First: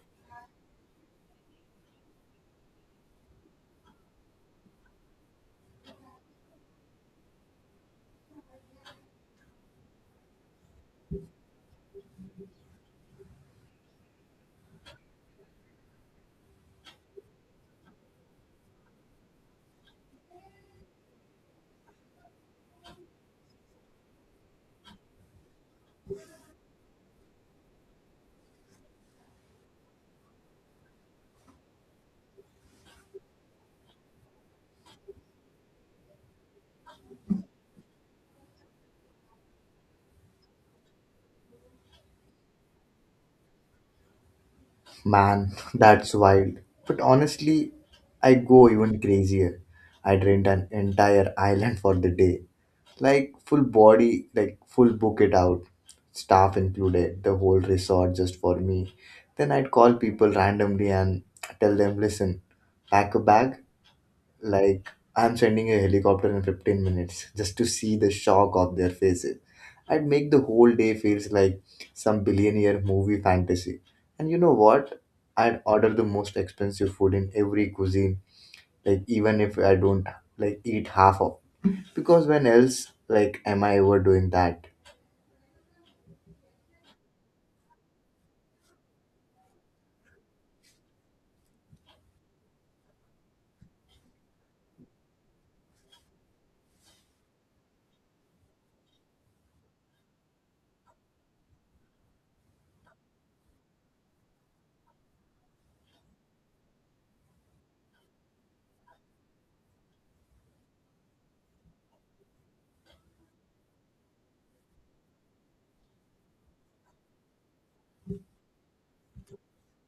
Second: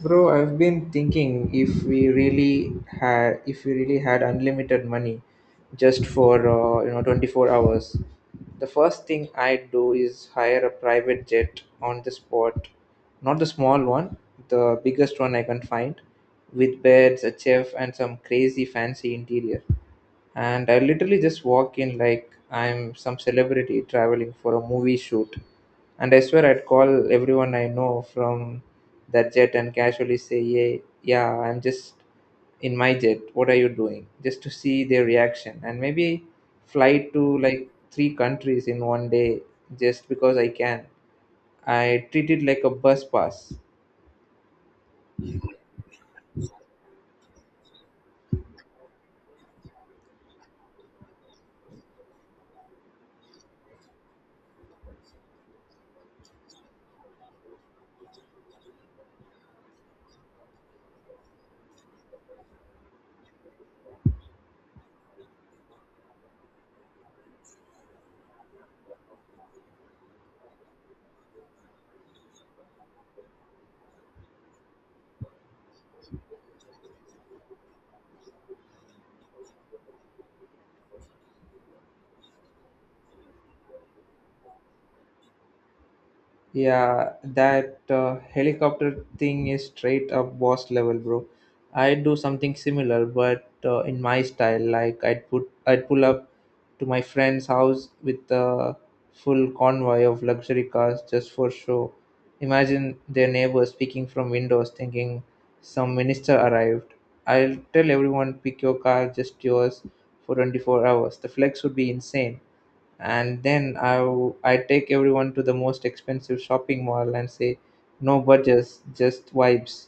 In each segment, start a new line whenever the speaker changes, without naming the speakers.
Bro, I've been thinking if we really had unlimited money just for 24 hours. The first thing I'd do is hire a private jet on the spot. Not the small one, the biggest one I can find, with beds, a chef and some crazy fancy interior, and I literally just walk in like I'm some celebrity traveling for a movie shoot. And I swear I'd call everyone I know from that jet and casually say, "Yeah, yeah, I'm just in my jet. What are you doing?" Just to see their reaction. And maybe fly to like three countries in one day just because I can. I treat it like a bus pass.
Man, that's wild. But honestly, I go even crazier. I rent an entire island for the day. Like full body, like full book it out. Staff included, the whole resort just for me. Then I'd call people randomly and tell them, listen, pack a bag, like, I'm sending a helicopter in 15 minutes just to see the shock of their faces. I'd make the whole day feels like some billionaire movie fantasy. And you know what? I'd order the most expensive food in every cuisine, like even if I don't like eat half of. Because when else like am I ever doing that?
Yeah, that helicopter thing is straight up boss level, bro. I would do something similar, but in my style. Like I'd pull up to my friend's house with a full convoy of luxury cars just for show. Imagine their neighbors peeking from windows, thinking some minister arrived. I'll tell everyone, pick your car, just yours, for 24 hours. The flex would be insane, and then I take everyone to the most expensive shopping mall and say, no budgets, just vibes.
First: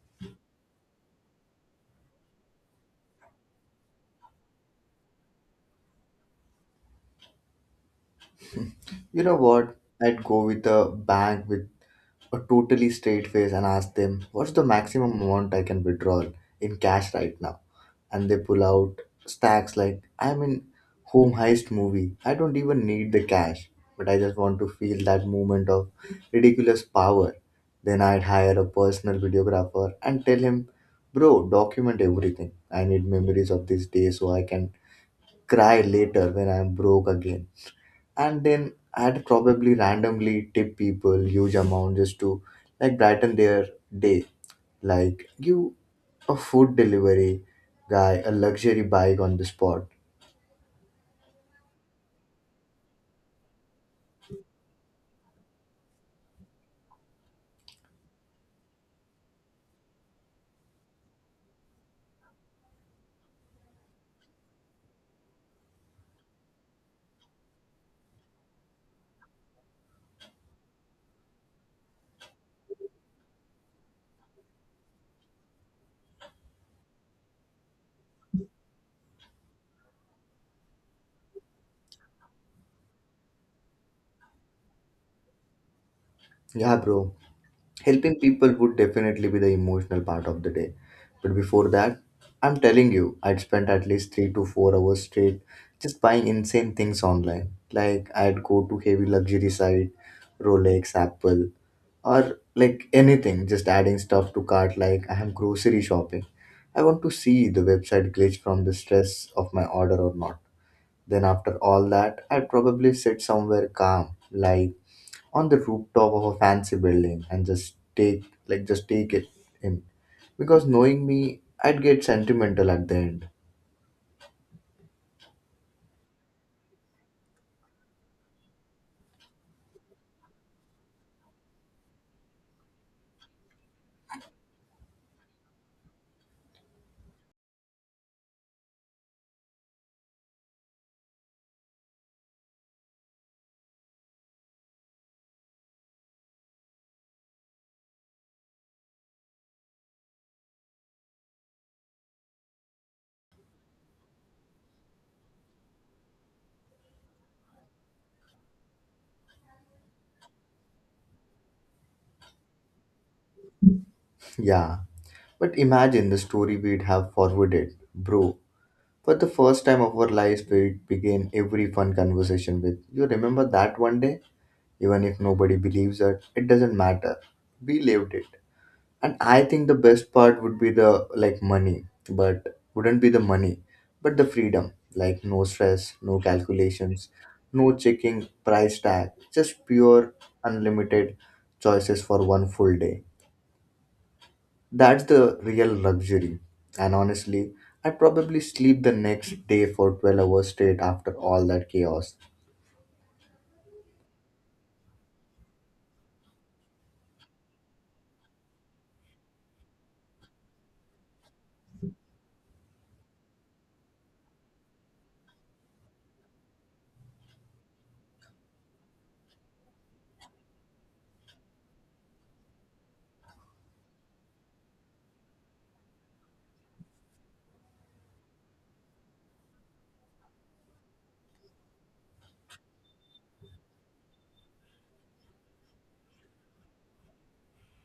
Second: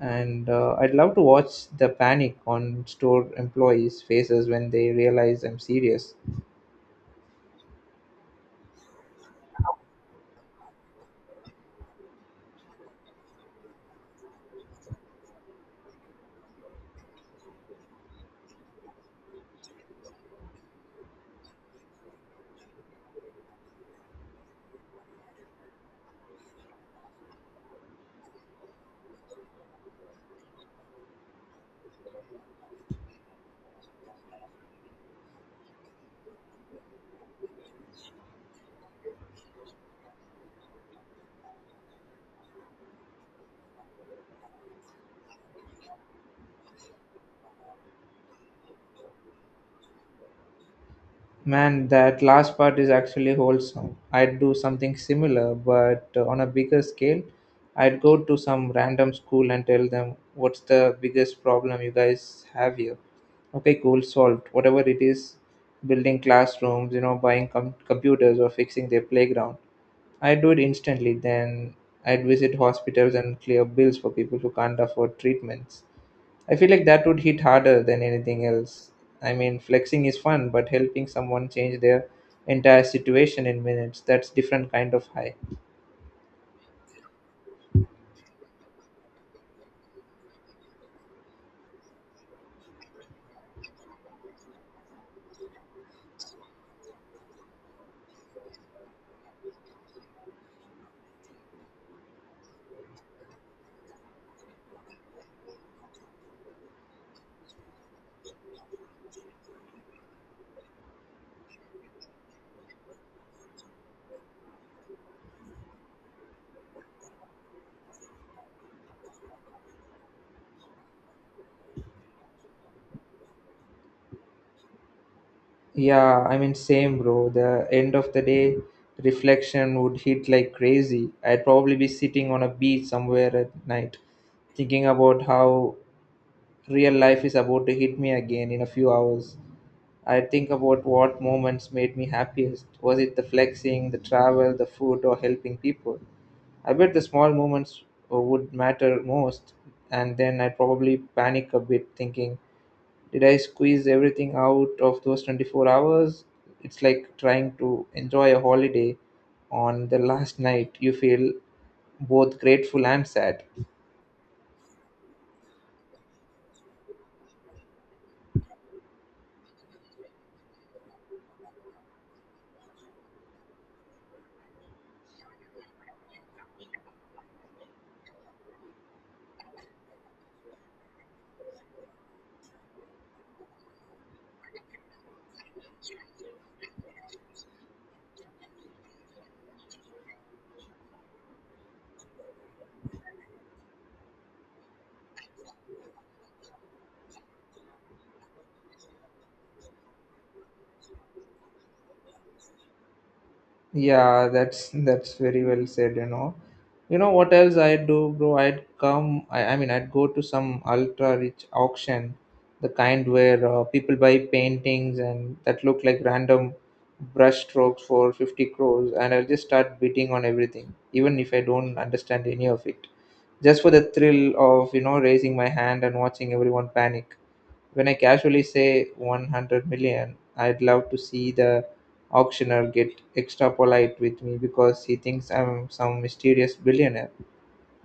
And I'd love to watch the panic on store employees' faces when they realize I'm serious.
You know what? I'd go with a bank with a totally straight face and ask them, what's the maximum amount I can withdraw in cash right now? And they pull out stacks like I'm in home heist movie. I don't even need the cash, but I just want to feel that moment of ridiculous power. Then I'd hire a personal videographer and tell him, bro, document everything. I need memories of this day so I can cry later when I'm broke again. And then I'd probably randomly tip people huge amount just to like brighten their day, like give a food delivery guy a luxury bike on the spot.
Man, that last part is actually wholesome. I'd do something similar, but on a bigger scale. I'd go to some random school and tell them, what's the biggest problem you guys have here? Okay, cool, solved. Whatever it is, building classrooms, you know, buying computers, or fixing their playground. I'd do it instantly. Then I'd visit hospitals and clear bills for people who can't afford treatments. I feel like that would hit harder than anything else. I mean, flexing is fun, but helping someone change their entire situation in minutes, that's different kind of high.
Yeah, bro. Helping people would definitely be the emotional part of the day. But before that, I'm telling you, I'd spend at least 3 to 4 hours straight just buying insane things online. Like I'd go to heavy luxury site, Rolex, Apple, or like anything, just adding stuff to cart like I am grocery shopping. I want to see the website glitch from the stress of my order or not. Then, after all that, I'd probably sit somewhere calm, like on the rooftop of a fancy building, and just take, like, just take it in. Because knowing me, I'd get sentimental at the end.
Yeah, I mean, same, bro. The end of the day reflection would hit like crazy. I'd probably be sitting on a beach somewhere at night, thinking about how real life is about to hit me again in a few hours. I'd think about what moments made me happiest. Was it the flexing, the travel, the food, or helping people? I bet the small moments would matter most, and then I'd probably panic a bit, thinking did I squeeze everything out of those 24 hours? It's like trying to enjoy a holiday on the last night. You feel both grateful and sad.
Yeah, but imagine the story we'd have forwarded, bro. For the first time of our lives, we'd begin every fun conversation with, you remember that one day? Even if nobody believes it, it doesn't matter. We lived it. And I think the best part would be the, like, money, but wouldn't be the money but the freedom. Like no stress, no calculations, no checking price tag, just pure unlimited choices for one full day. That's the real luxury. And honestly, I'd probably sleep the next day for 12 hours straight after all that chaos.
Yeah, that's very well said, you know. You know what else I'd do, bro? I'd come, I mean, I'd go to some ultra rich auction, the kind where people buy paintings and that look like random brush strokes for 50 crores, and I'll just start bidding on everything, even if I don't understand any of it, just for the thrill of, you know, raising my hand and watching everyone panic. When I casually say 100 million, I'd love to see the auctioneer get extra polite with me because he thinks I'm some mysterious billionaire.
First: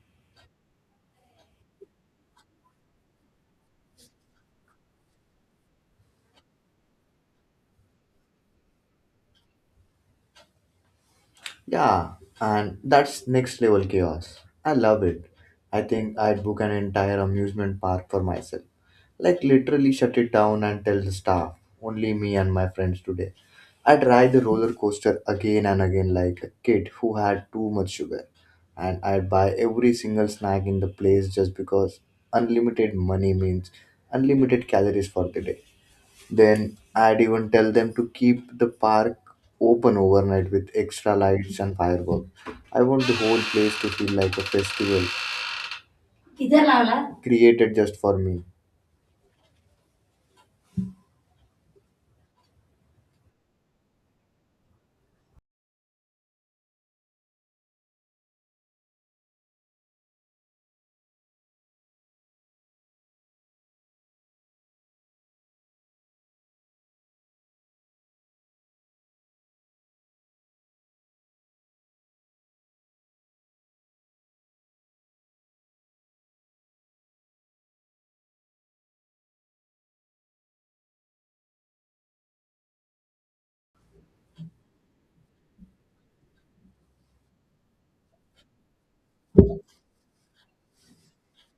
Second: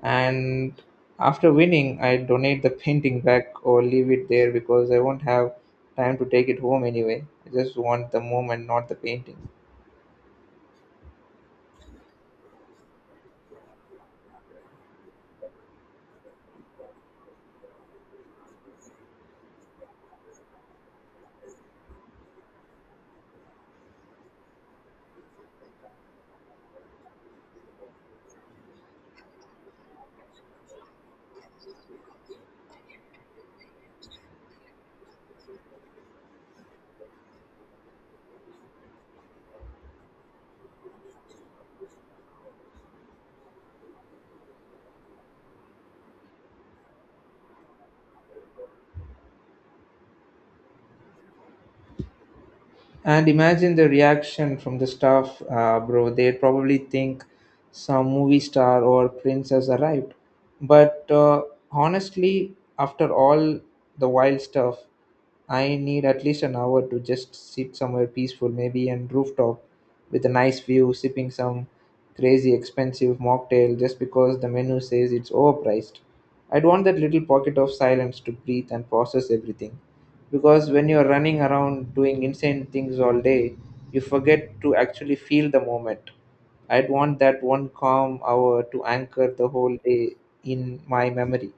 And after winning, I donate the painting back or leave it there because I won't have time to take it home anyway. I just want the moment, not the painting.
Yeah, and that's next level chaos. I love it. I think I'd book an entire amusement park for myself. Like literally shut it down and tell the staff, only me and my friends today. I'd ride the roller coaster again and again like a kid who had too much sugar. And I'd buy every single snack in the place just because unlimited money means unlimited calories for the day. Then I'd even tell them to keep the park open overnight with extra lights and fireworks. I want the whole place to feel like a festival created just for me.
And imagine the reaction from the staff, bro. They'd probably think some movie star or prince has arrived. But honestly, after all the wild stuff, I need at least an hour to just sit somewhere peaceful, maybe on rooftop with a nice view, sipping some crazy expensive mocktail just because the menu says it's overpriced. I'd want that little pocket of silence to breathe and process everything, because when you're running around doing insane things all day, you forget to actually feel the moment. I'd want that one calm hour to anchor the whole day in my memory.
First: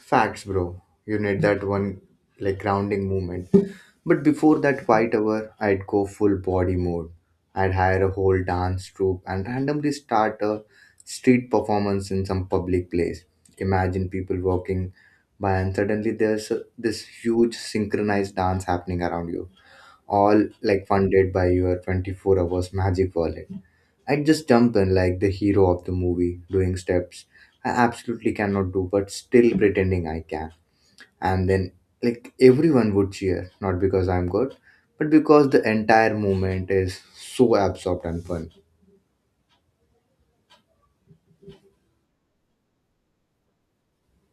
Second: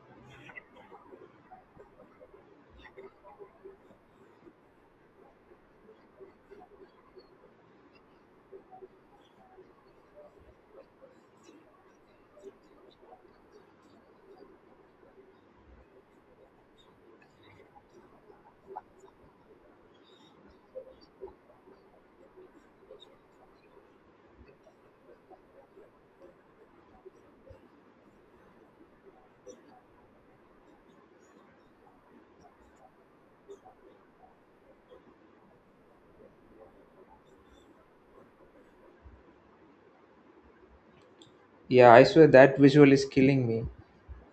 Facts, bro. You need that one like grounding movement. But before that quiet hour, I'd go full body mode. I'd hire a whole dance troupe and randomly start a street performance in some public place. Imagine people walking by and suddenly this huge synchronized dance happening around you. All like funded by your 24 hours magic wallet. I'd just jump in like the hero of the movie, doing steps I absolutely cannot do, but still pretending I can. And then, like, everyone would cheer, not because I'm good, but because the entire movement is so absorbed and fun.
Yeah, I swear that visual is killing me.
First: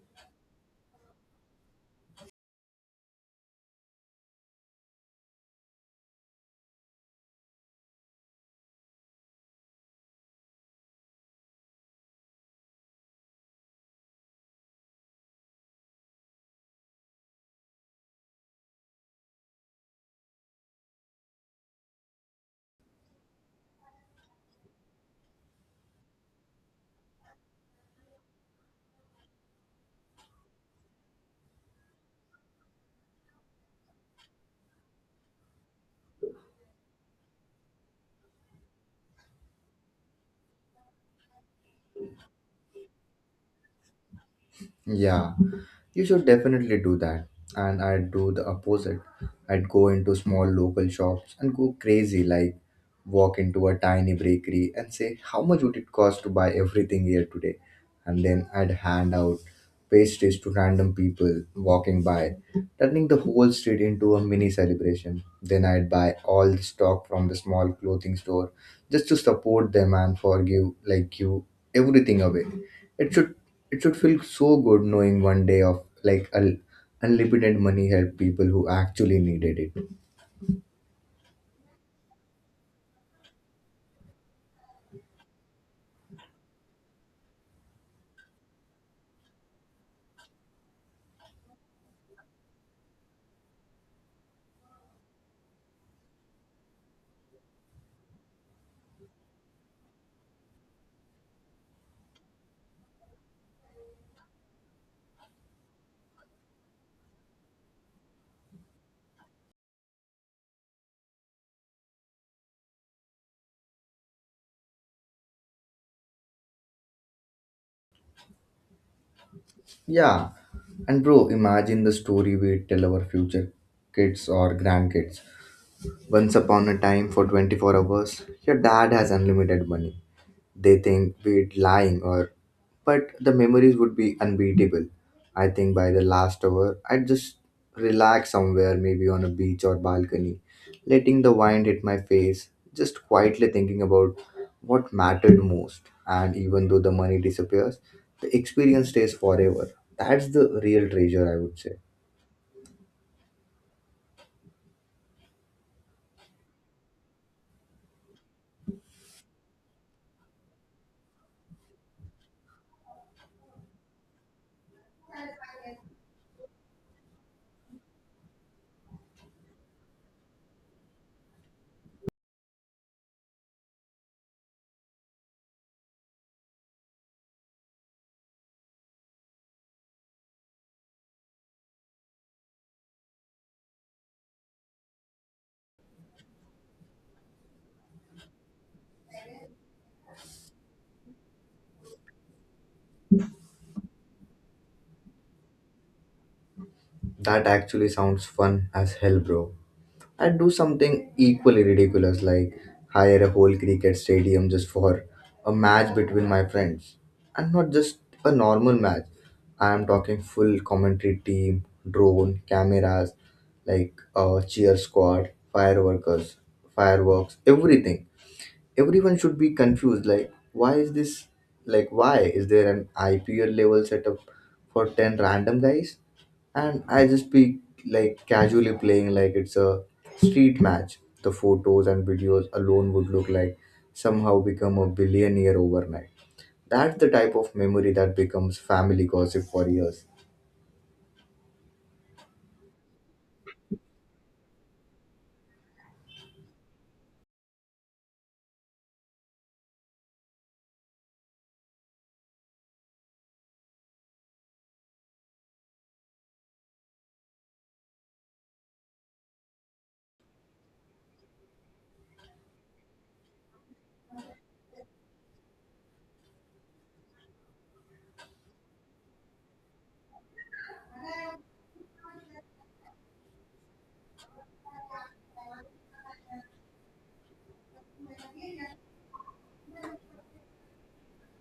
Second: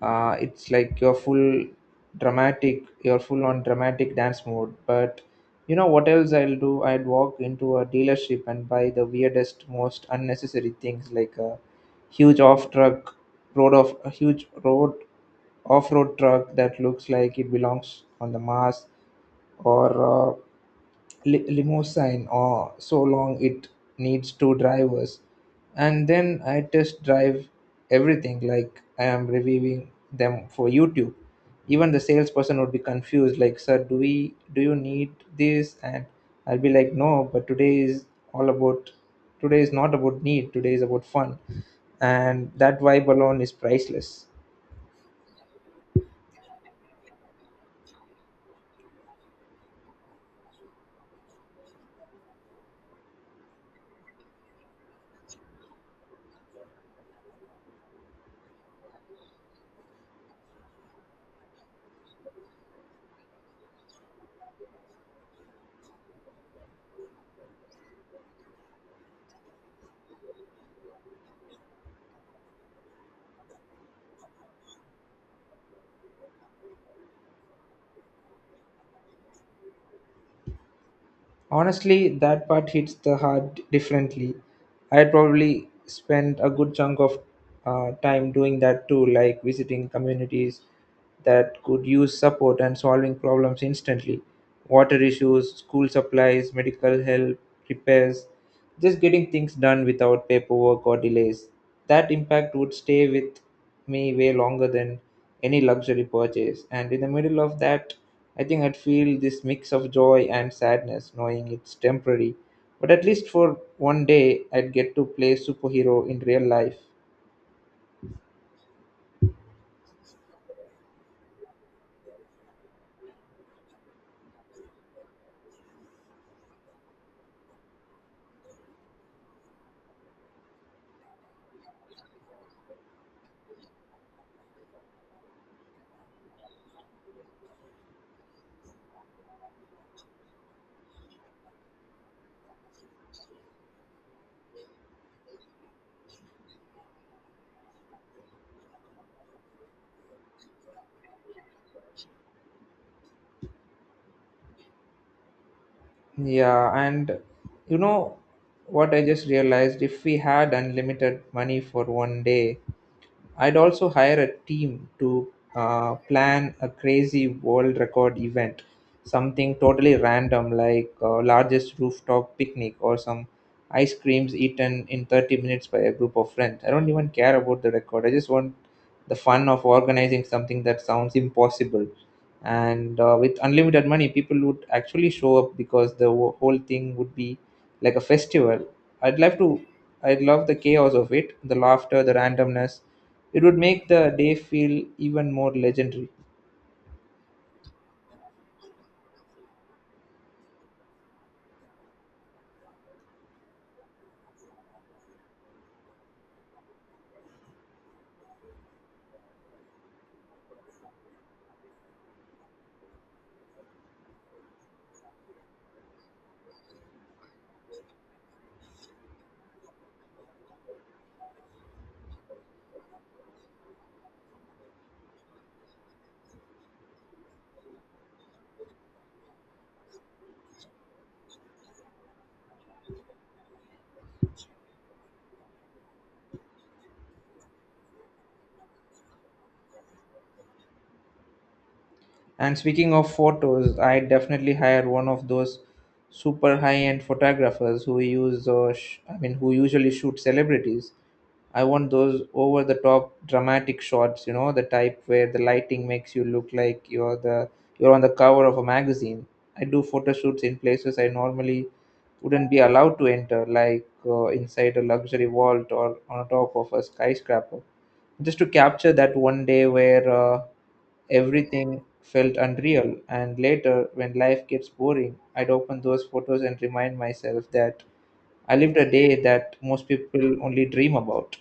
It's like you're full on dramatic dance mode. But you know what else I'll do? I'd walk into a dealership and buy the weirdest, most unnecessary things, like a huge off truck huge road off-road truck that looks like it belongs on the Mars, or limousine or so long it needs two drivers. And then I test drive everything like I am reviewing them for YouTube. Even the salesperson would be confused, like, "Sir, do you need this?" And I'll be like, "No, but all about today is not about need. Today is about fun, and that vibe alone is priceless."
Yeah, you should definitely do that. And I'd do the opposite. I'd go into small local shops and go crazy, like walk into a tiny bakery and say, how much would it cost to buy everything here today? And then I'd hand out pastries to random people walking by, turning the whole street into a mini celebration. Then I'd buy all the stock from the small clothing store just to support them and forgive, like, you everything away. It should it should feel so good knowing one day of like a unlimited money help people who actually needed it.
Honestly, that part hits the heart differently. I'd probably spend a good chunk of time doing that too, like visiting communities that could use support and solving problems instantly. Water issues, school supplies, medical help, repairs, just getting things done without paperwork or delays. That impact would stay with me way longer than any luxury purchase. And in the middle of that, I think I'd feel this mix of joy and sadness, knowing it's temporary. But at least for one day, I'd get to play superhero in real life.
Yeah, and bro, imagine the story we tell our future kids or grandkids. Once upon a time, for 24 hours, your dad has unlimited money. They think we're lying or but the memories would be unbeatable. I think by the last hour I'd just relax somewhere, maybe on a beach or balcony, letting the wind hit my face, just quietly thinking about what mattered most. And even though the money disappears, the experience stays forever. That's the real treasure, I would say.
Yeah, and you know what I just realized? If we had unlimited money for one day, I'd also hire a team to plan a crazy world record event, something totally random like largest rooftop picnic or some ice creams eaten in 30 minutes by a group of friends. I don't even care about the record. I just want the fun of organizing something that sounds impossible. And with unlimited money, people would actually show up because the whole thing would be like a festival. I'd love to. I'd love the chaos of it, the laughter, the randomness. It would make the day feel even more legendary.
That actually sounds fun as hell, bro. And do something equally ridiculous, like hire a whole cricket stadium just for a match between my friends. And not just a normal match, I am talking full commentary team, drone cameras, like a cheer squad, fireworkers, fireworks, everything. Everyone should be confused, like why is this, like why is there an IPL level setup for 10 random guys? And I just be like casually playing like it's a street match. The photos and videos alone would look like somehow become a billionaire overnight. That's the type of memory that becomes family gossip for years.
And speaking of photos, I definitely hire one of those super high-end photographers who use, sh- I mean, who usually shoot celebrities. I want those over-the-top dramatic shots, you know, the type where the lighting makes you look like you're on the cover of a magazine. I do photo shoots in places I normally wouldn't be allowed to enter, like inside a luxury vault or on top of a skyscraper, just to capture that one day where everything felt unreal, and later, when life gets boring, I'd open those photos and remind myself that I lived a day that most people only dream about.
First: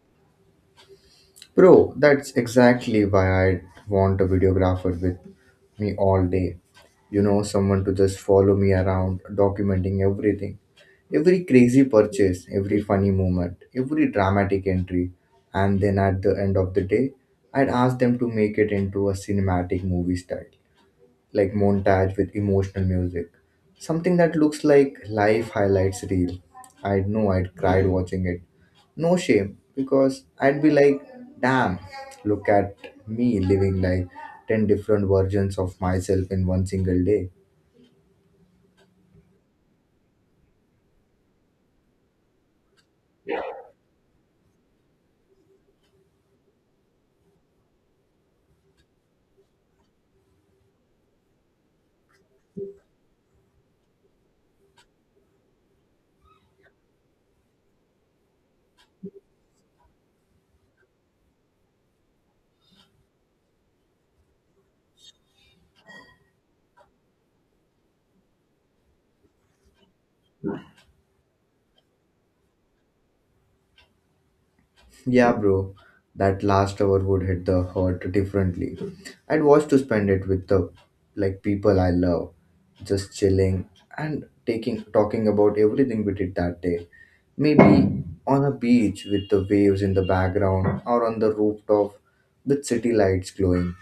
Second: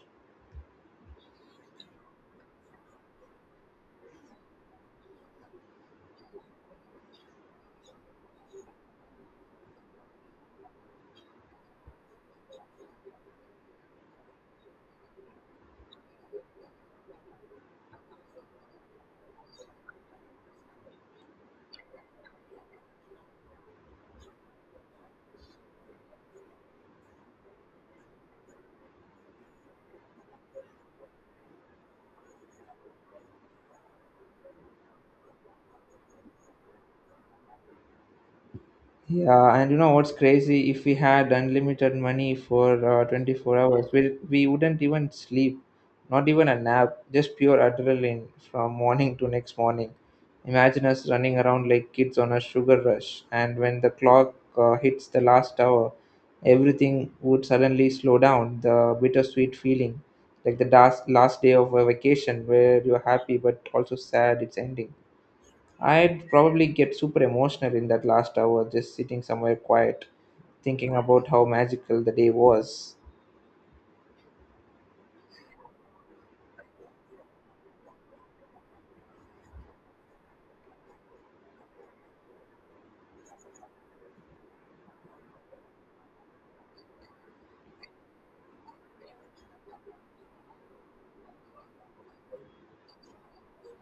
Bro, that's exactly why I want a videographer with me all day. You know, someone to just follow me around, documenting everything. Every crazy purchase, every funny moment, every dramatic entry. And then at the end of the day, I'd ask them to make it into a cinematic movie style like montage with emotional music. Something that looks like life highlights reel. I know I'd cried watching it. No shame, because I'd be like, damn, look at me living like 10 different versions of myself in one single day.
Yeah, and you know what's crazy? If we had unlimited money for 24 hours, we wouldn't even sleep, not even a nap, just pure adrenaline from morning to next morning. Imagine us running around like kids on a sugar rush, and when the clock hits the last hour, everything would suddenly slow down. The bittersweet feeling, like the last day of a vacation where you're happy but also sad it's ending. I'd probably get super emotional in that last hour, just sitting somewhere quiet, thinking about how magical the day was.
Yeah, bro. That last hour would hit the hurt differently. I'd want to spend it with the like people I love, just chilling and taking talking about everything we did that day. Maybe on a beach with the waves in the background or on the rooftop with city lights glowing.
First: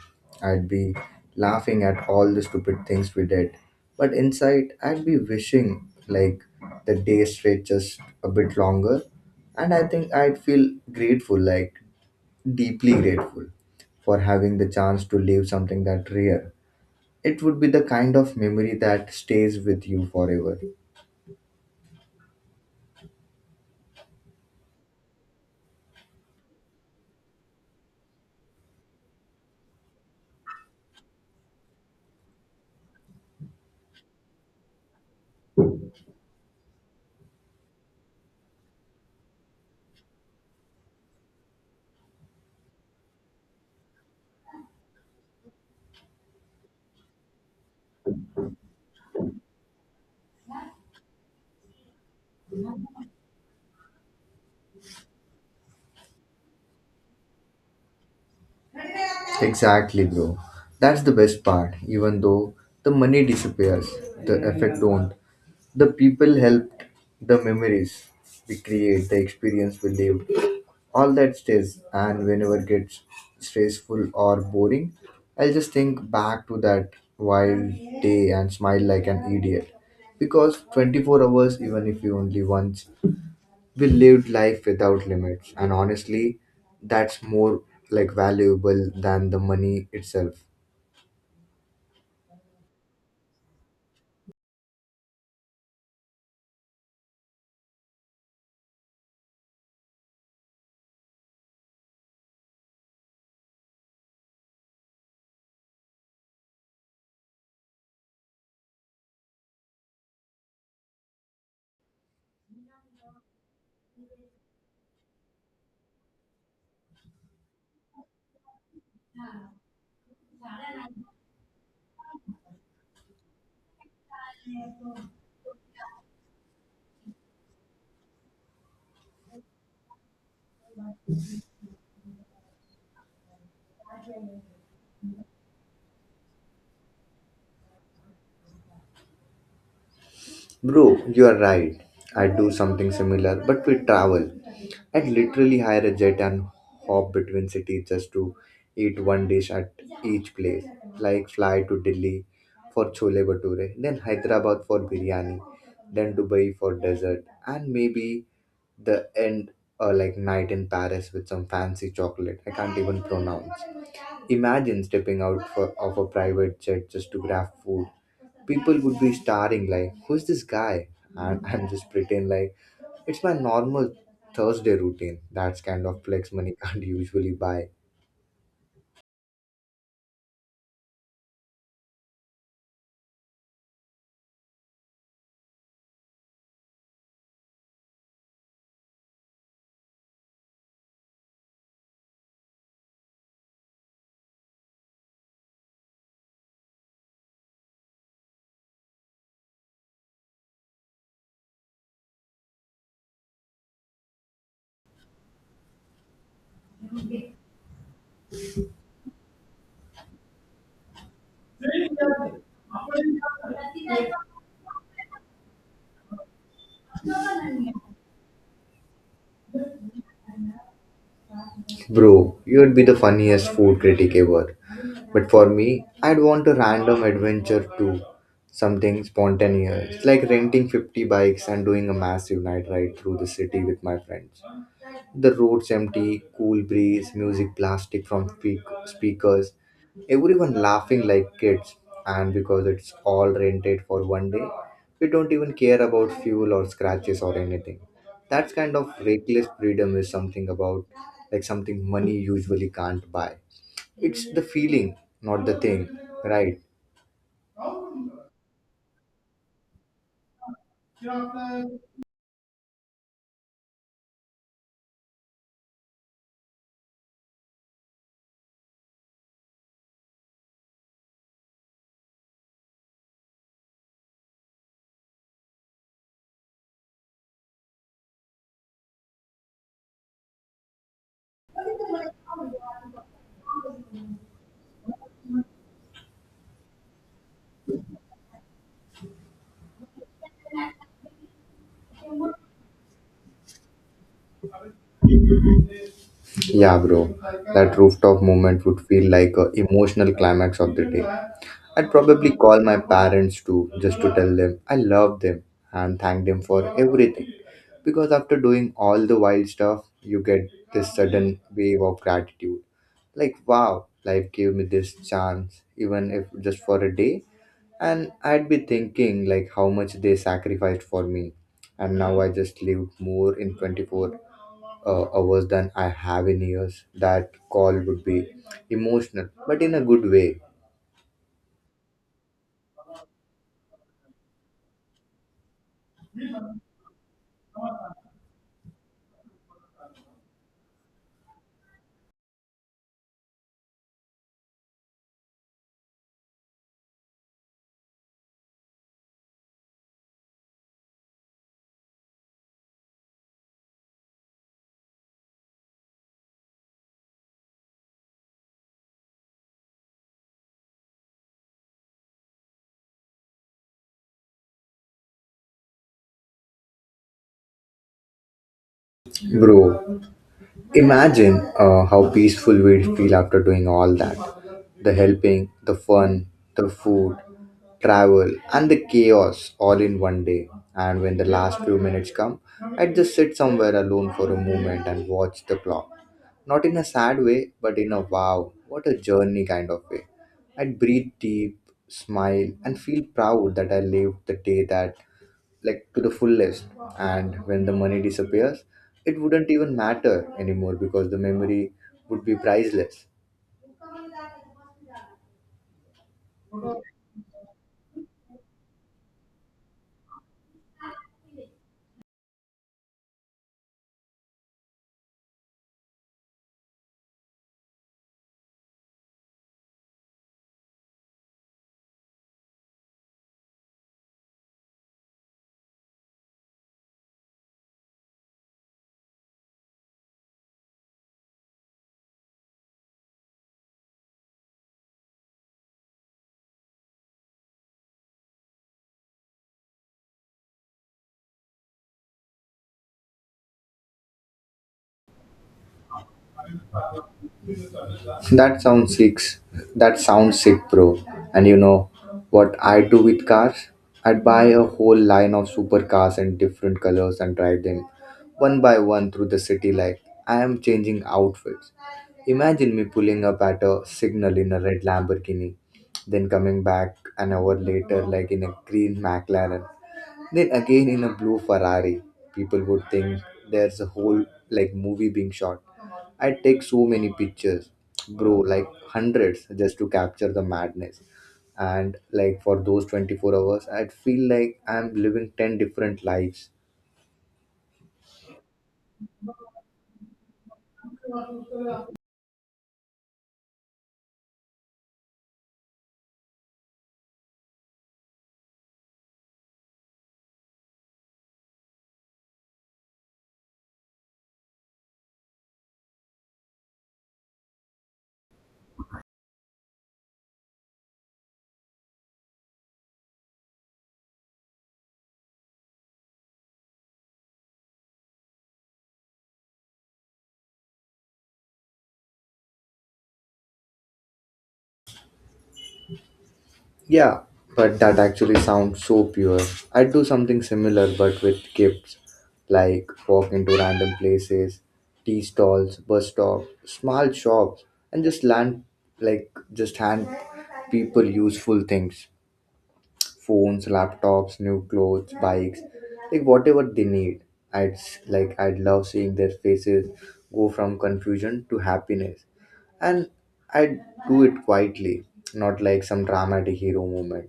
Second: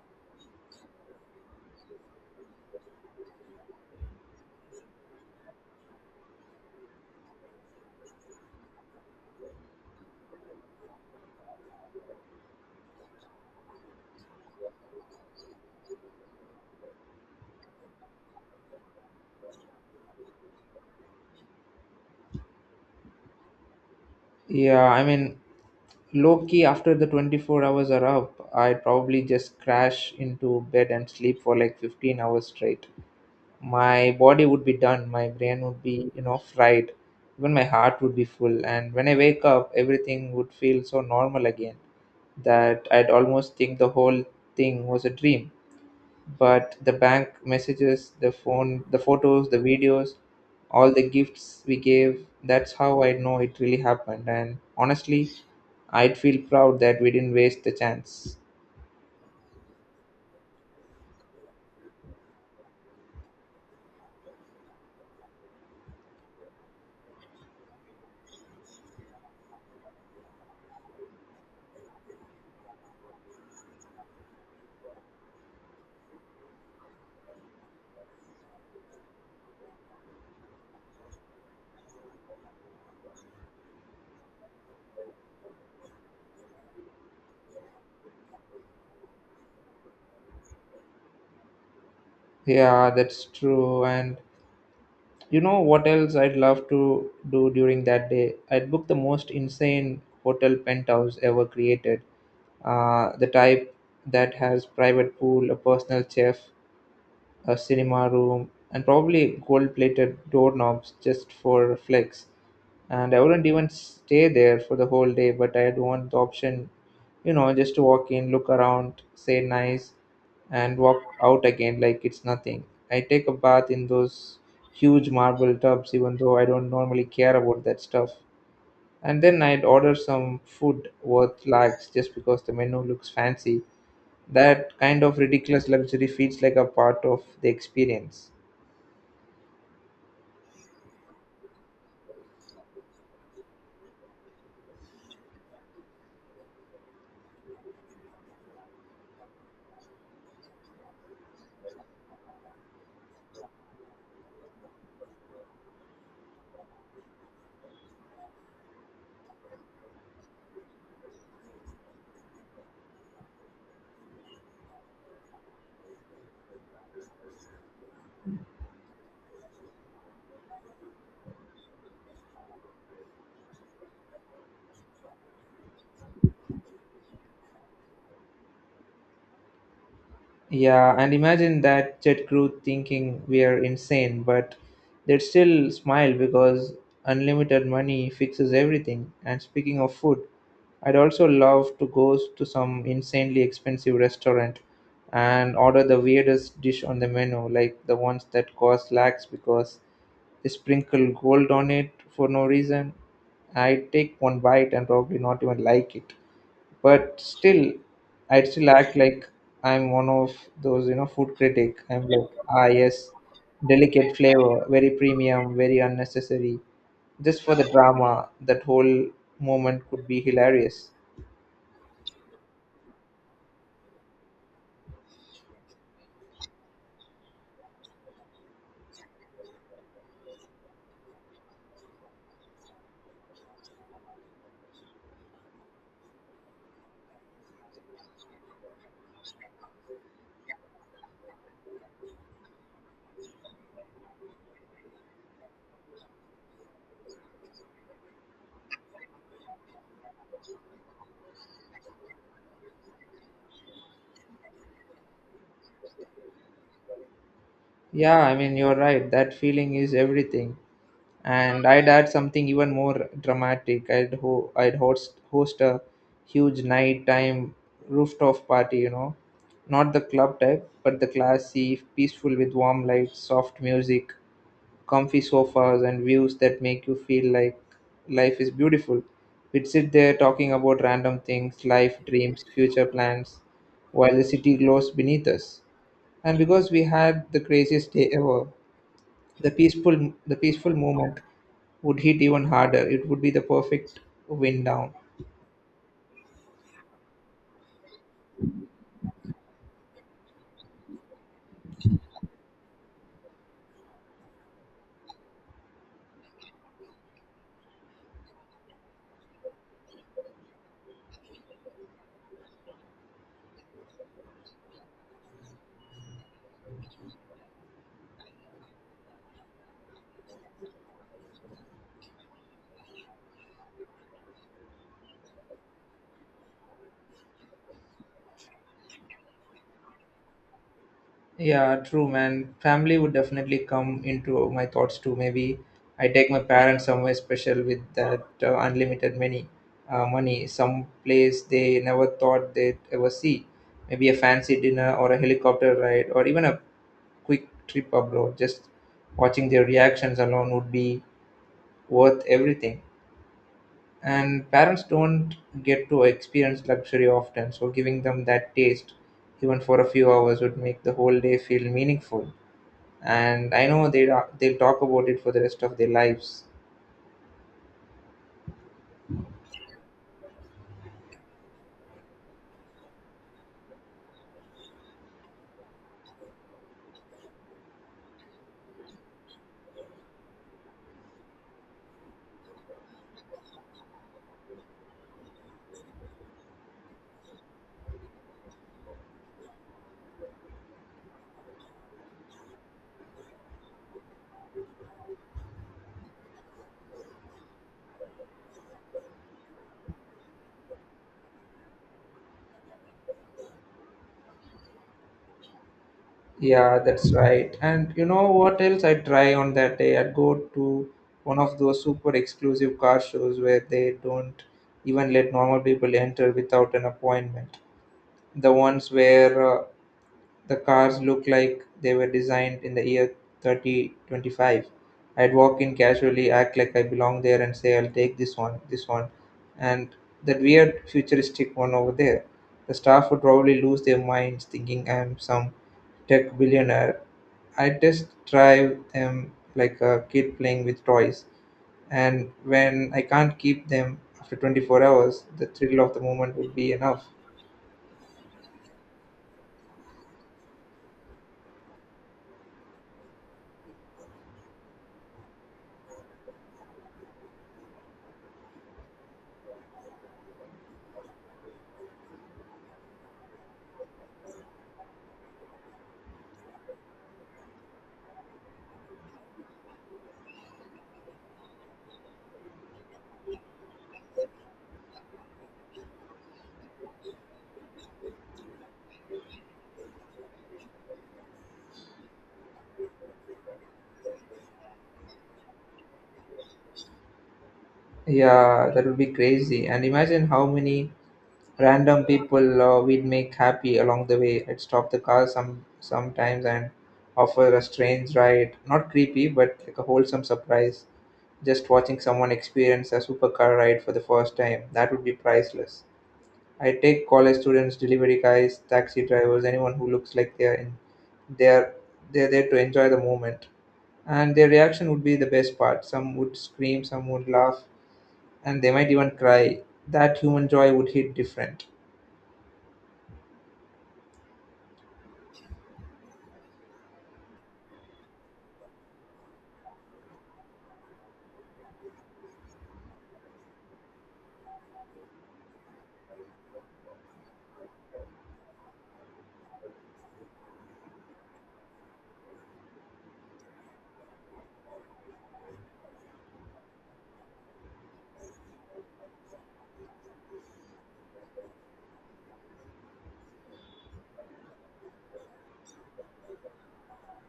I'd be laughing at all the stupid things we did. But inside I'd be wishing like the day stretches a bit longer. And I think I'd feel grateful, like deeply grateful, for having the chance to live something that rare. It would be the kind of memory that stays with you forever.
Yeah, I mean, low key, after the 24 hours are up, I'd probably just crash into bed and sleep for like 15 hours straight. My body would be done, my brain would be, you know, fried, even my heart would be full. And when I wake up, everything would feel so normal again that I'd almost think the whole thing was a dream. But the bank messages, the phone, the photos, the videos, all the gifts we gave, that's how I know it really happened. And honestly, I'd feel proud that we didn't waste the chance.
Exactly, bro. That's the best part. Even though the money disappears, the effect don't. The people helped, the memories we create, the experience we live, all that stays. And whenever it gets stressful or boring, I'll just think back to that wild day and smile like an idiot. Because 24 hours, even if you only once, we lived life without limits. And honestly, that's more like valuable than the money itself.
Yeah, that's true. And you know what else I'd love to do during that day? I'd book the most insane hotel penthouse ever created, the type that has private pool, a personal chef, a cinema room, and probably gold plated doorknobs just for flex. And I wouldn't even stay there for the whole day, but I'd want the option, you know, just to walk in, look around, say nice, and walk out again like it's nothing. I take a bath in those huge marble tubs, even though I don't normally care about that stuff. And then I'd order some food worth lakhs just because the menu looks fancy. That kind of ridiculous luxury feels like a part of the experience.
Bro, you are right. I do something similar but we travel. I literally hire a jet and hop between cities just to eat one dish at each place. Like fly to Delhi for chole bhature, then Hyderabad for biryani, then Dubai for dessert, and maybe the end, like night in Paris with some fancy chocolate I can't even pronounce. Imagine stepping out for, of a private jet just to grab food. People would be staring like, who's this guy? And I'm just pretend like it's my normal Thursday routine. That's kind of flex money can't usually buy.
Yeah, and imagine that jet crew thinking we are insane, but they'd still smile because unlimited money fixes everything. And speaking of food, I'd also love to go to some insanely expensive restaurant and order the weirdest dish on the menu, like the ones that cost lakhs because they sprinkle gold on it for no reason. I'd take one bite and probably not even like it. But still, I'd still act like I'm one of those, you know, food critic. I'm like, ah, yes, delicate flavor, very premium, very unnecessary, just for the drama. That whole moment could be hilarious.
Bro, you'd be the funniest food critic ever. But for me, I'd want a random adventure too. Something spontaneous, like renting 50 bikes and doing a massive night ride through the city with my friends. The roads empty, cool breeze, music blasting from speakers, everyone laughing like kids. And because it's all rented for one day, we don't even care about fuel or scratches or anything. That kind of reckless freedom is something about like something money usually can't buy. It's the feeling, not the thing, right?
Yeah, I mean, you're right. That feeling is everything. And I'd add something even more dramatic. I'd host a huge nighttime rooftop party. Not the club type, but the classy, peaceful with warm lights, soft music, comfy sofas, and views that make you feel like life is beautiful. We'd sit there talking about random things, life, dreams, future plans, while the city glows beneath us. And because we had the craziest day ever, the peaceful movement would hit even harder. It would be the perfect win down.
Yeah, bro. That rooftop moment would feel like a emotional climax of the day. I'd probably call my parents too, just to tell them I love them and thank them for everything. Because after doing all the wild stuff, you get this sudden wave of gratitude. Like, wow, life gave me this chance, even if just for a day. And I'd be thinking, like, how much they sacrificed for me. And now I just live more in 24 hours than I have in years. That call would be emotional, but in a good way,
Yeah, true, man. Family would definitely come into my thoughts too. Maybe I take my parents somewhere special with that unlimited money, some place they never thought they'd ever see. Maybe a fancy dinner or a helicopter ride or even a quick trip abroad. Just watching their reactions alone would be worth everything. And parents don't get to experience luxury often, so giving them that taste even for a few hours would make the whole day feel meaningful. And I know they'll talk about it for the rest of their lives.
bro. Imagine how peaceful we'd feel after doing all that. The helping, the fun, the food, travel, and the chaos all in one day. And when the last few minutes come, I'd just sit somewhere alone for a moment and watch the clock. Not in a sad way, but in a wow, what a journey kind of way. I'd breathe deep, smile, and feel proud that I lived the day that like to the fullest. And when the money disappears, it wouldn't even matter anymore because the memory would be priceless.
Yeah, that's right. And you know what else I try on that day? I'd go to one of those super exclusive car shows where they don't even let normal people enter without an appointment, the ones where the cars look like they were designed in the year 3025. I'd walk in casually, act like I belong there, and say, "I'll take this one, and that weird futuristic one over there." The staff would probably lose their minds thinking I'm some tech billionaire. I just drive them like a kid playing with toys. And when I can't keep them after 24 hours, the thrill of the moment would be enough.
That sounds sick. That sounds sick, bro. And you know what I do with cars, I'd buy a whole line of supercars in different colors and drive them one by one through the city like I am changing outfits. Imagine me pulling up at a signal in a red Lamborghini, then coming back an hour later like in a green McLaren, then again in a blue Ferrari. People would think there's a whole like movie being shot. I take so many pictures, bro, like hundreds just to capture the madness. And like for those 24 hours, I'd feel like I'm living 10 different lives.
Yeah, that would be crazy. And imagine how many random people we'd make happy along the way. I'd stop the car sometimes and offer a strange ride. Not creepy, but like a wholesome surprise. Just watching someone experience a supercar ride for the first time. That would be priceless. I take college students, delivery guys, taxi drivers, anyone who looks like they're they're there to enjoy the moment. And their reaction would be the best part. Some would scream, some would laugh, and they might even cry. That human joy would hit different.
Yeah, but that actually sounds so pure. I'd do something similar but with gifts, like walk into random places, tea stalls, bus stops, small shops, and just land like just hand people useful things, phones, laptops, new clothes, bikes, like whatever they need. Like I'd love seeing their faces go from confusion to happiness, and I'd do it quietly, not like some dramatic hero moment.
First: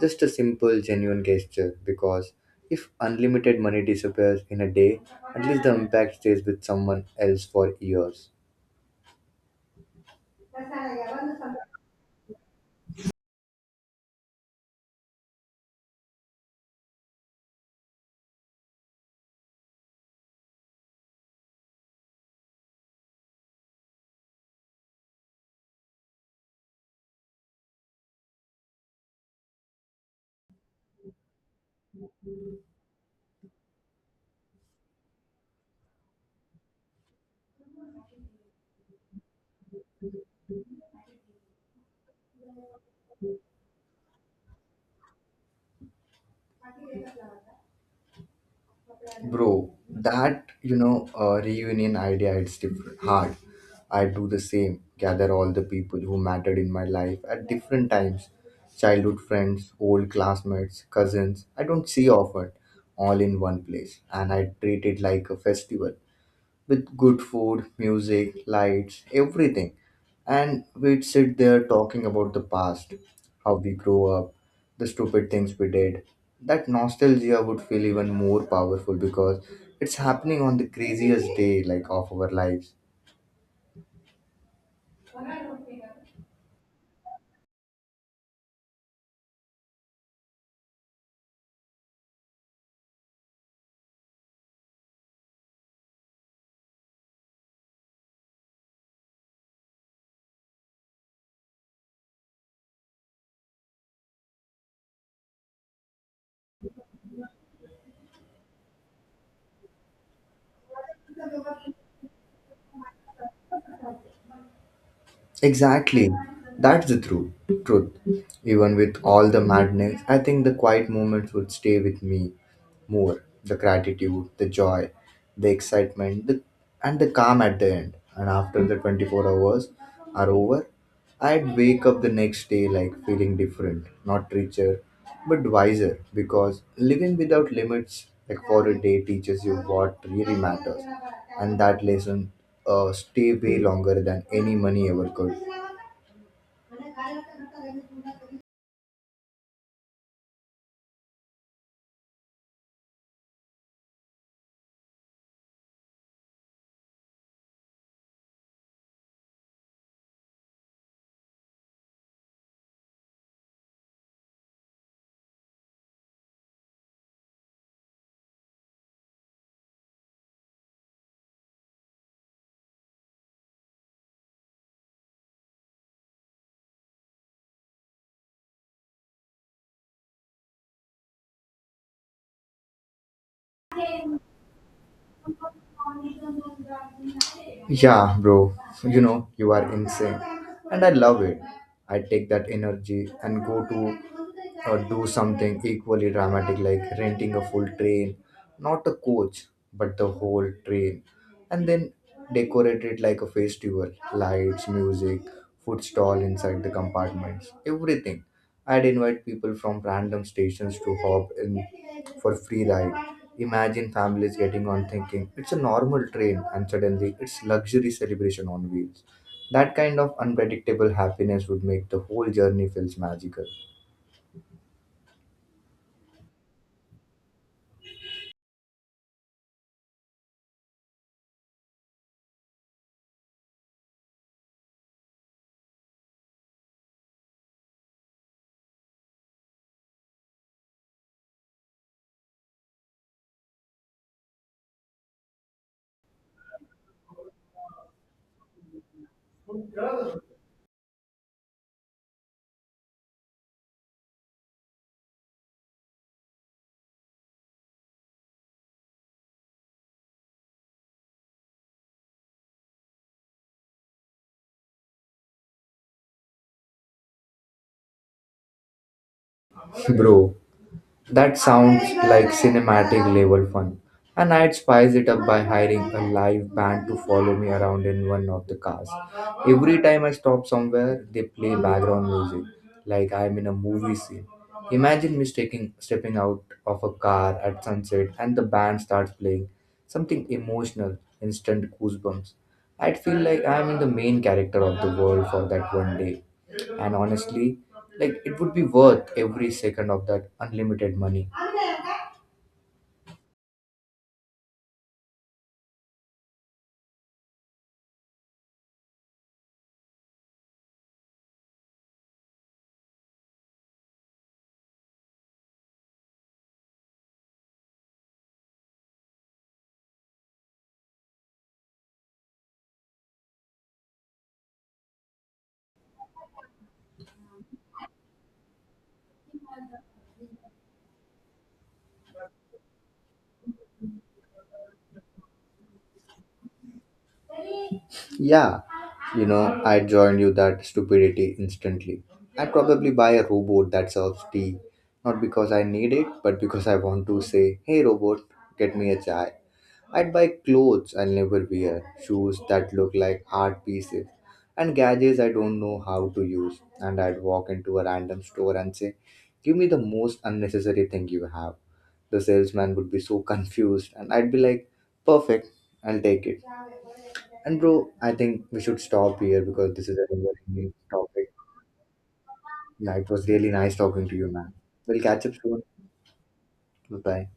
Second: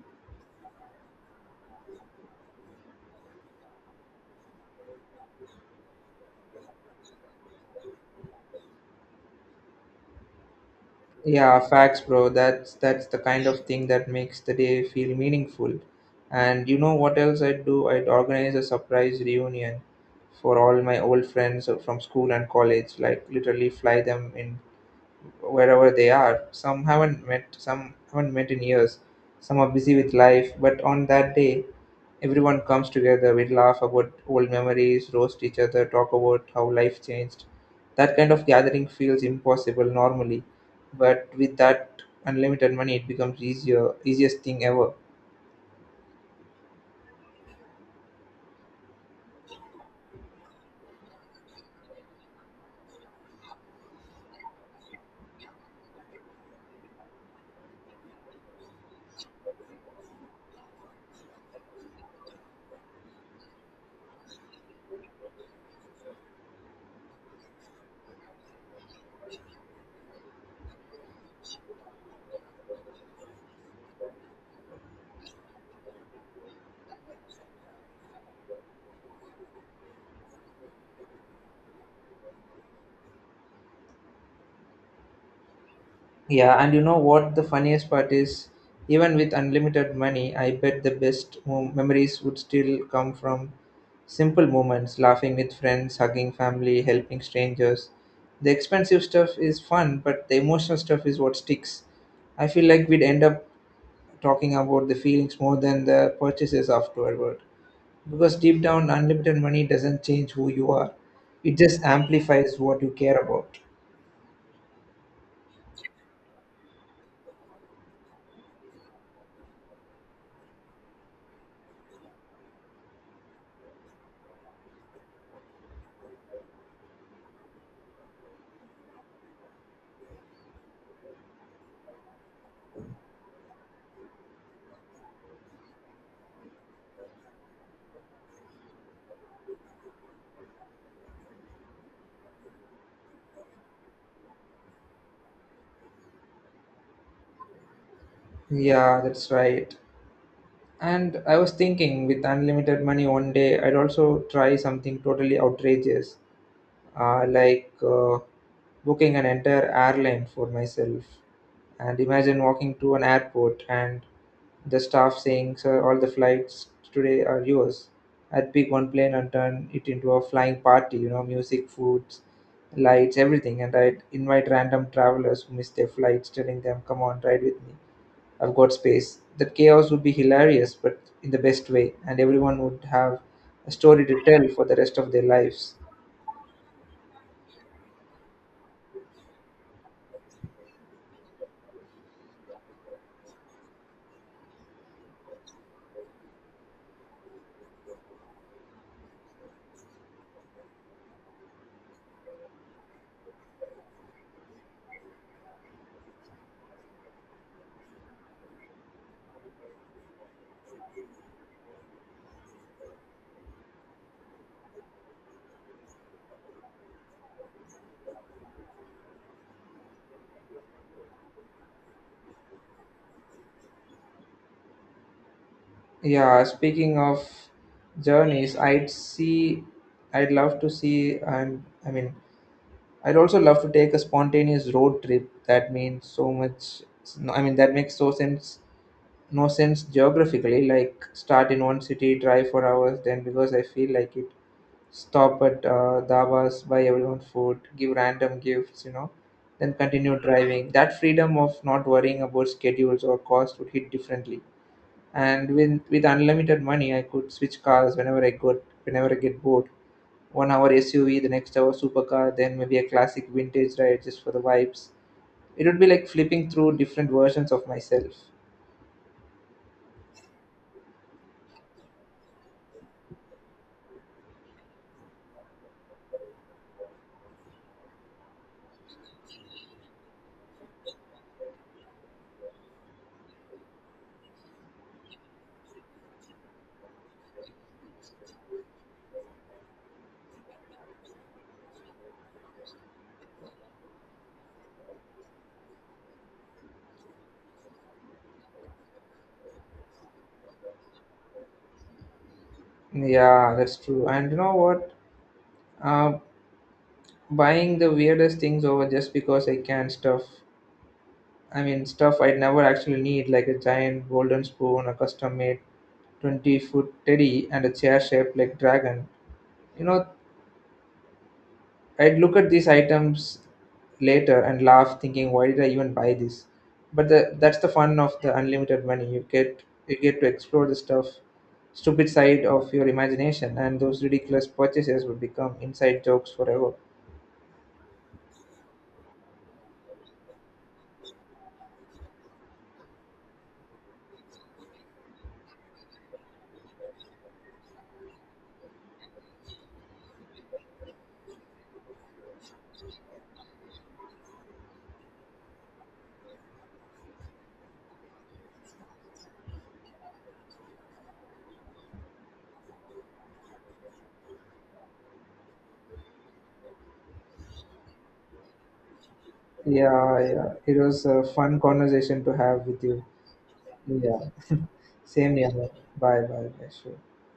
Just a simple, genuine gesture. Because if unlimited money disappears in a day, at least the impact stays with someone else for years.
Yeah, facts, bro. That's the kind of thing that makes the day feel meaningful. And you know what else I'd do? I'd organize a surprise reunion for all my old friends from school and college. Like literally fly them in wherever they are. Some haven't met in years. Some are busy with life, but on that day, everyone comes together. We laugh about old memories, roast each other, talk about how life changed. That kind of gathering feels impossible normally, but with that unlimited money, it becomes easier, easiest thing ever.
Bro, that reunion idea, it's different, hard. I do the same, gather all the people who mattered in my life at different times, childhood friends, old classmates, cousins I don't see often, all in one place, and I treat it like a festival with good food, music, lights, everything. And we'd sit there talking about the past, how we grew up, the stupid things we did. That nostalgia would feel even more powerful because it's happening on the craziest day like of our lives.
Yeah, and you know what the funniest part is? Even with unlimited money, I bet the best memories would still come from simple moments, laughing with friends, hugging family, helping strangers. The expensive stuff is fun, but the emotional stuff is what sticks. I feel like we'd end up talking about the feelings more than the purchases afterward. Because deep down, unlimited money doesn't change who you are, it just amplifies what you care about.
Exactly. That's the true truth. Even with all the madness, I think the quiet moments would stay with me more. The gratitude, the joy, the excitement, the, and the calm at the end. And after the 24 hours are over, I'd wake up the next day like feeling different, not richer, but wiser because living without limits like for a day teaches you what really matters, and that lesson stay way longer than any money ever could.
Yeah, that's right. And I was thinking, with unlimited money one day, I'd also try something totally outrageous, like booking an entire airline for myself. And imagine walking to an airport and the staff saying, "Sir, all the flights today are yours." I'd pick one plane and turn it into a flying party, you know, music, foods, lights, everything. And I'd invite random travelers who miss their flights, telling them, "Come on, ride with me. I've got space." That chaos would be hilarious, but in the best way, and everyone would have a story to tell for the rest of their lives.
Yeah, bro, you know, you are insane. And I love it. I take that energy and go to do something equally dramatic like renting a full train, not a coach, but the whole train, and then decorate it like a festival, lights, music, food stall inside the compartments, everything. I'd invite people from random stations to hop in for free ride. Imagine families getting on thinking it's a normal train and suddenly it's luxury celebration on wheels. That kind of unpredictable happiness would make the whole journey feels magical.
Yeah, speaking of journeys, I'd love to see, I'd also love to take a spontaneous road trip. That means so much. No, I mean, That makes no sense geographically. Like start in one city, drive for hours, then because I feel like it, stop at dhabas, buy everyone food, give random gifts, you know, then continue driving. That freedom of not worrying about schedules or cost would hit differently. And with unlimited money, I could switch cars whenever I get bored. One hour SUV, the next hour supercar, then maybe a classic vintage ride just for the vibes. It would be like flipping through different versions of myself.
Bro, that sounds like cinematic level fun. And I'd spice it up by hiring a live band to follow me around in one of the cars. Every time I stop somewhere, they play background music, like I'm in a movie scene. Imagine me stepping out of a car at sunset and the band starts playing something emotional, instant goosebumps. I'd feel like I'm in the main character of the world for that one day. And honestly, like it would be worth every second of that unlimited money.
Yeah, that's true. And you know what? Uh, Buying the weirdest things over just because I can, stuff I'd never actually need, like a giant golden spoon, a custom made 20-foot teddy, and a chair shaped like dragon. You know, I'd look at these items later and laugh, thinking, why did I even buy this? But that's the fun of the unlimited money. You get to explore stupid side of your imagination, and those ridiculous purchases would become inside jokes forever.
Yeah, you know, I joined you that stupidity instantly. I'd probably buy a robot that serves tea, not because I need it, but because I want to say, hey robot, get me a chai. I'd buy clothes I'll never wear, shoes that look like art pieces, and gadgets I don't know how to use. And I'd walk into a random store and say, give me the most unnecessary thing you have. The salesman would be so confused and I'd be like, perfect, I'll take it. And bro, I think we should stop here because this is a
Yeah, yeah.
never
It was a
topic.
fun conversation to have with
Yeah,
you.
it was really nice talking to
Yeah.
you, man. We'll catch up
Same here,
soon.
man. Bye.
Bye
Sure.
bye.